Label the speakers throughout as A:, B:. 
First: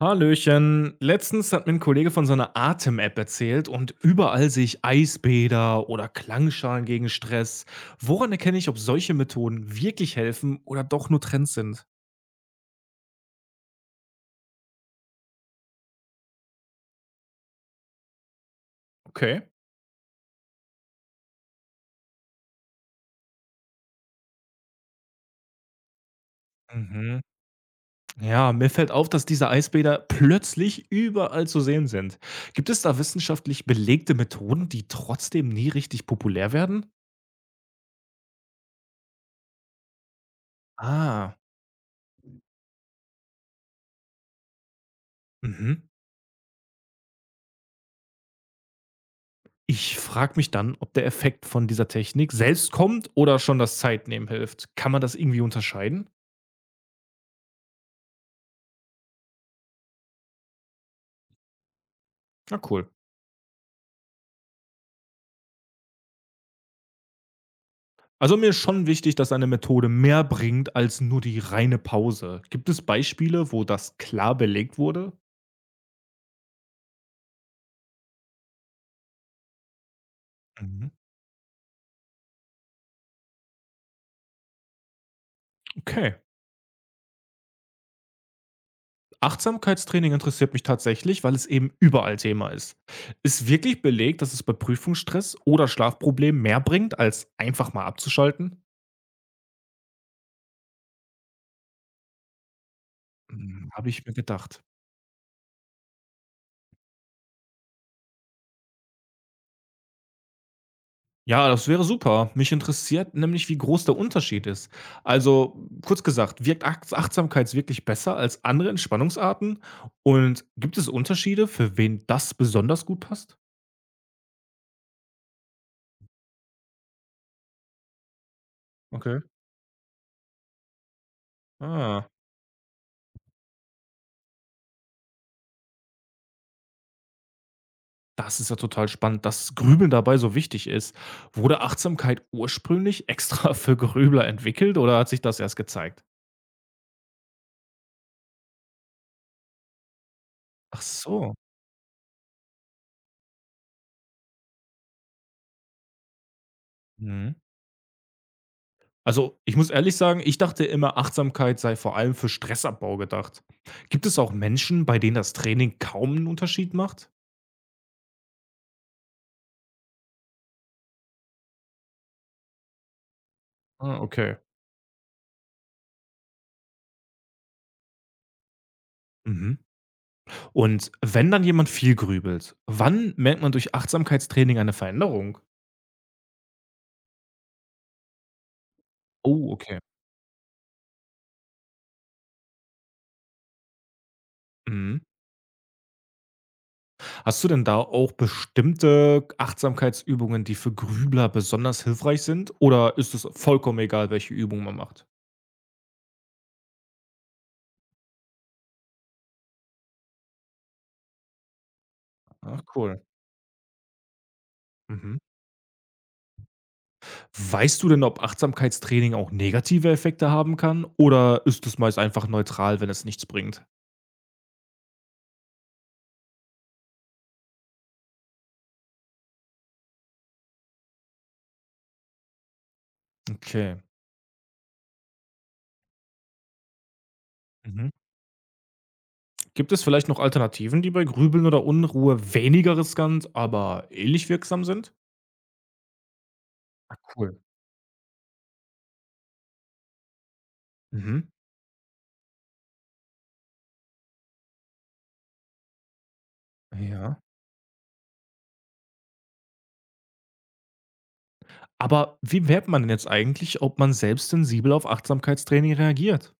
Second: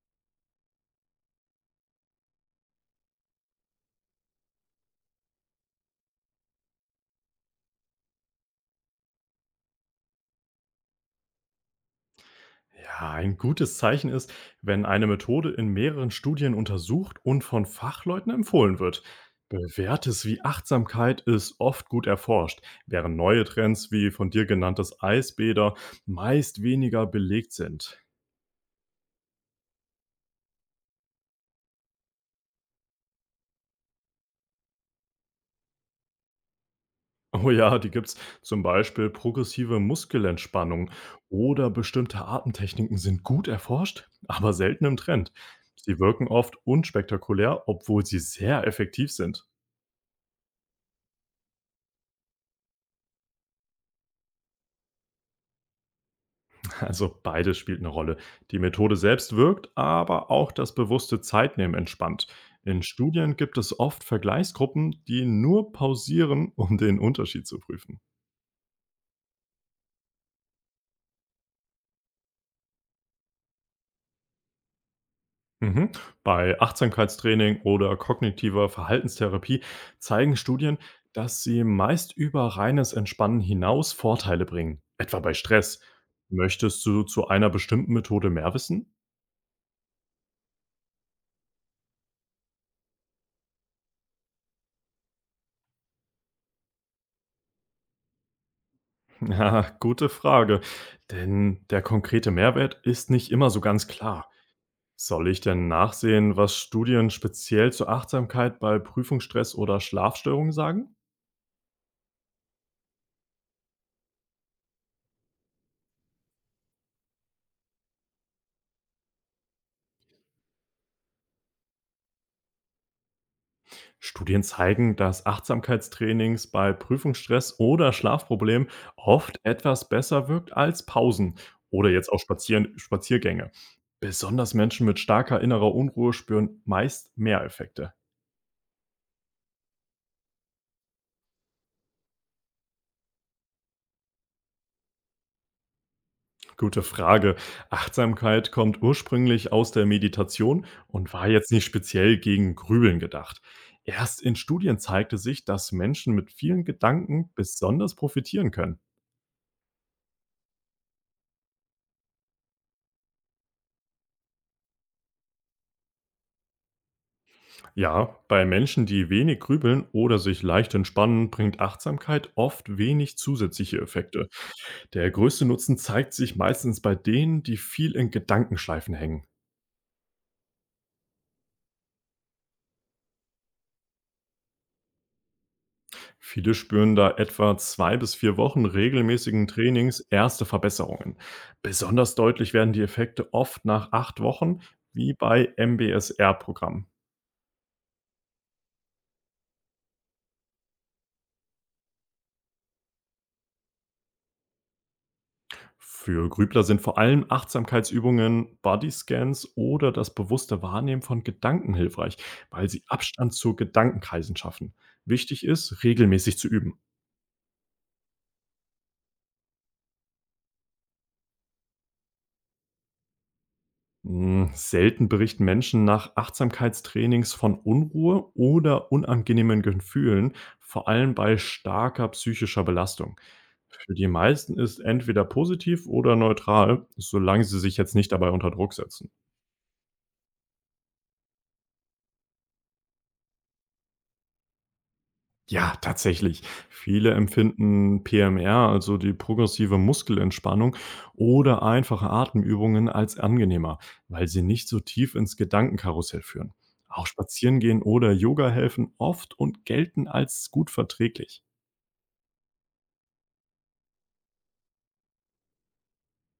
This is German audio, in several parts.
A: Hallöchen. Letztens hat mir ein Kollege von seiner Atem-App erzählt und überall sehe ich Eisbäder oder Klangschalen gegen Stress. Woran erkenne ich, ob solche Methoden wirklich helfen oder doch nur Trends sind?
B: Ja, ein gutes Zeichen ist, wenn eine Methode in mehreren Studien untersucht und von Fachleuten empfohlen wird.
A: Okay.
B: Bewährtes wie Achtsamkeit ist oft gut erforscht, während neue Trends wie von dir genanntes Eisbäder meist weniger
A: Mhm.
B: belegt sind.
A: Ja, mir fällt auf, dass diese Eisbäder plötzlich überall zu sehen sind. Gibt es da wissenschaftlich belegte Methoden, die trotzdem nie richtig populär werden?
B: Oh ja, die gibt's zum Beispiel progressive Muskelentspannung
A: Ah.
B: oder bestimmte Atemtechniken sind gut erforscht, aber selten im Trend.
A: Mhm.
B: Sie wirken oft unspektakulär, obwohl sie sehr effektiv sind.
A: Ich frage mich dann, ob der Effekt von dieser Technik selbst kommt oder schon das Zeitnehmen hilft. Kann man das irgendwie unterscheiden?
B: Also beides spielt eine Rolle. Die Methode selbst wirkt, aber auch das bewusste Zeitnehmen entspannt.
A: Na,
B: In
A: cool.
B: Studien gibt es oft Vergleichsgruppen, die nur pausieren, um den Unterschied zu prüfen.
A: Also mir ist schon wichtig, dass eine Methode mehr bringt als nur die reine Pause. Gibt es Beispiele, wo das klar belegt wurde?
B: Mhm. Bei Achtsamkeitstraining oder kognitiver Verhaltenstherapie zeigen Studien,
A: Mhm.
B: dass sie meist über reines Entspannen hinaus Vorteile bringen, etwa bei Stress.
A: Okay.
B: Möchtest du zu einer bestimmten Methode mehr wissen?
A: Achtsamkeitstraining interessiert mich tatsächlich, weil es eben überall Thema ist. Ist wirklich belegt, dass es bei Prüfungsstress oder Schlafproblemen mehr bringt, als einfach mal abzuschalten?
B: Ja, gute Frage. Denn der konkrete Mehrwert ist nicht immer so
A: Hm,
B: ganz
A: habe ich mir
B: klar.
A: gedacht.
B: Soll ich denn nachsehen, was Studien speziell zur Achtsamkeit bei Prüfungsstress oder Schlafstörungen sagen?
A: Ja, das wäre super. Mich interessiert nämlich, wie groß der Unterschied ist. Also, kurz gesagt, wirkt Achtsamkeit wirklich besser als andere Entspannungsarten? Und gibt es Unterschiede, für wen das besonders gut passt?
B: Studien zeigen, dass Achtsamkeitstrainings bei Prüfungsstress oder Schlafproblemen
A: Okay.
B: oft etwas besser wirkt als Pausen oder
A: Ah,
B: jetzt auch Spazieren, Spaziergänge. Besonders Menschen mit starker innerer Unruhe spüren meist mehr Effekte.
A: das ist ja total spannend, dass Grübeln dabei so wichtig ist. Wurde Achtsamkeit ursprünglich extra für Grübler entwickelt oder hat sich das erst gezeigt?
B: Gute Frage. Achtsamkeit kommt ursprünglich aus der Meditation
A: Ach
B: und war
A: so.
B: jetzt nicht speziell gegen Grübeln gedacht. Erst in Studien zeigte sich, dass Menschen mit vielen Gedanken
A: Mhm.
B: besonders profitieren können.
A: Also, ich muss ehrlich sagen, ich dachte immer, Achtsamkeit sei vor allem für Stressabbau gedacht. Gibt es auch Menschen, bei denen das Training kaum einen Unterschied macht?
B: Ja, bei Menschen, die wenig grübeln oder sich leicht entspannen, bringt Achtsamkeit oft wenig zusätzliche
A: Ah,
B: Effekte.
A: okay.
B: Der größte Nutzen zeigt sich meistens bei denen, die viel in Gedankenschleifen hängen.
A: Mhm. Und wenn dann jemand viel grübelt, wann merkt man durch Achtsamkeitstraining eine Veränderung?
B: Viele spüren da etwa 2 bis 4 Wochen regelmäßigen
A: Oh, okay.
B: Trainings erste Verbesserungen. Besonders deutlich werden die Effekte oft nach 8 Wochen,
A: Mhm.
B: wie bei MBSR-Programmen.
A: Hast du denn da auch bestimmte Achtsamkeitsübungen, die für Grübler besonders hilfreich sind? Oder ist es vollkommen egal, welche Übung man macht?
B: Für Grübler sind vor allem Achtsamkeitsübungen, Bodyscans oder das bewusste Wahrnehmen von Gedanken hilfreich,
A: Ach,
B: weil sie
A: cool.
B: Abstand zu Gedankenkreisen schaffen.
A: Mhm.
B: Wichtig ist, regelmäßig zu üben.
A: Weißt du denn, ob Achtsamkeitstraining auch negative Effekte haben kann oder ist es meist einfach neutral, wenn es nichts bringt?
B: Hm, selten berichten Menschen nach Achtsamkeitstrainings von Unruhe oder unangenehmen Gefühlen, vor allem bei starker psychischer Belastung.
A: Okay.
B: Für die meisten ist entweder positiv oder neutral, solange sie sich
A: Mhm.
B: jetzt nicht dabei unter Druck setzen.
A: Gibt es vielleicht noch Alternativen, die bei Grübeln oder Unruhe weniger riskant, aber ähnlich wirksam sind?
B: Ja, tatsächlich. Viele
A: Cool.
B: empfinden PMR, also die progressive Muskelentspannung
A: Mhm.
B: oder einfache Atemübungen als angenehmer, weil sie nicht so tief ins Gedankenkarussell führen. Auch
A: Ja.
B: Spazierengehen oder Yoga helfen oft und gelten als gut verträglich.
A: Aber wie merkt man denn jetzt eigentlich, ob man selbst sensibel auf Achtsamkeitstraining reagiert?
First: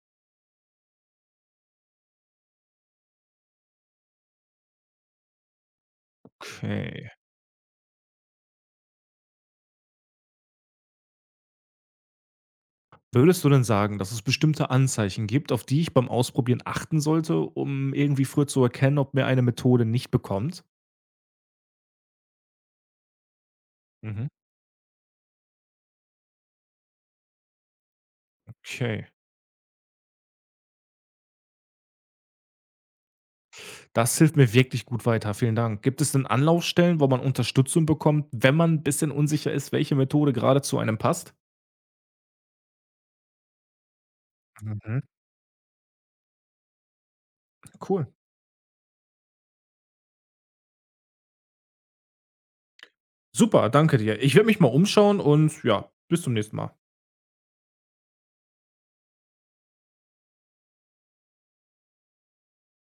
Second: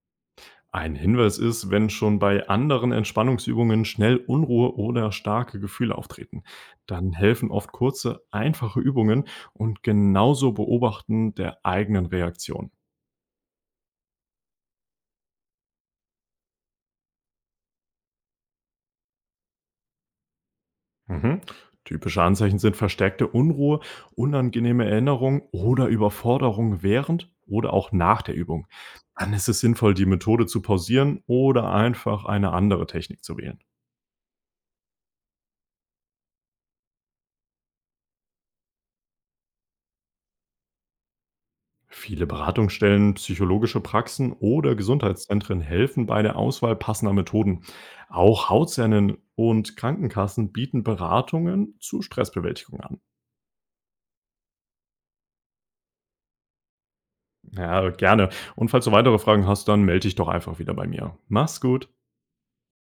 B: Ein Hinweis ist, wenn schon bei anderen Entspannungsübungen schnell Unruhe oder starke Gefühle auftreten,
A: Okay.
B: dann helfen oft kurze, einfache Übungen und genauso beobachten der eigenen Reaktion.
A: Würdest du denn sagen, dass es bestimmte Anzeichen gibt, auf die ich beim Ausprobieren achten sollte, um irgendwie früher zu erkennen, ob mir eine Methode nicht bekommt?
B: Mhm. Typische Anzeichen sind verstärkte Unruhe,
A: Mhm.
B: unangenehme Erinnerungen oder Überforderung während oder auch nach der Übung.
A: Okay.
B: Dann ist es sinnvoll, die Methode zu pausieren oder einfach eine andere Technik zu wählen.
A: Das hilft mir wirklich gut weiter. Vielen Dank. Gibt es denn Anlaufstellen, wo man Unterstützung bekommt, wenn man ein bisschen unsicher ist, welche Methode gerade zu einem passt?
B: Viele Beratungsstellen, psychologische Praxen oder
A: Mhm,
B: Gesundheitszentren helfen bei der Auswahl passender Methoden.
A: cool.
B: Auch Hautzellen und Krankenkassen bieten Beratungen zu Stressbewältigung an.
A: Super, danke dir. Ich werde mich mal umschauen und ja, bis zum nächsten Mal.
B: Ja, gerne. Und falls du weitere Fragen hast, dann melde dich doch einfach wieder bei mir. Mach's gut.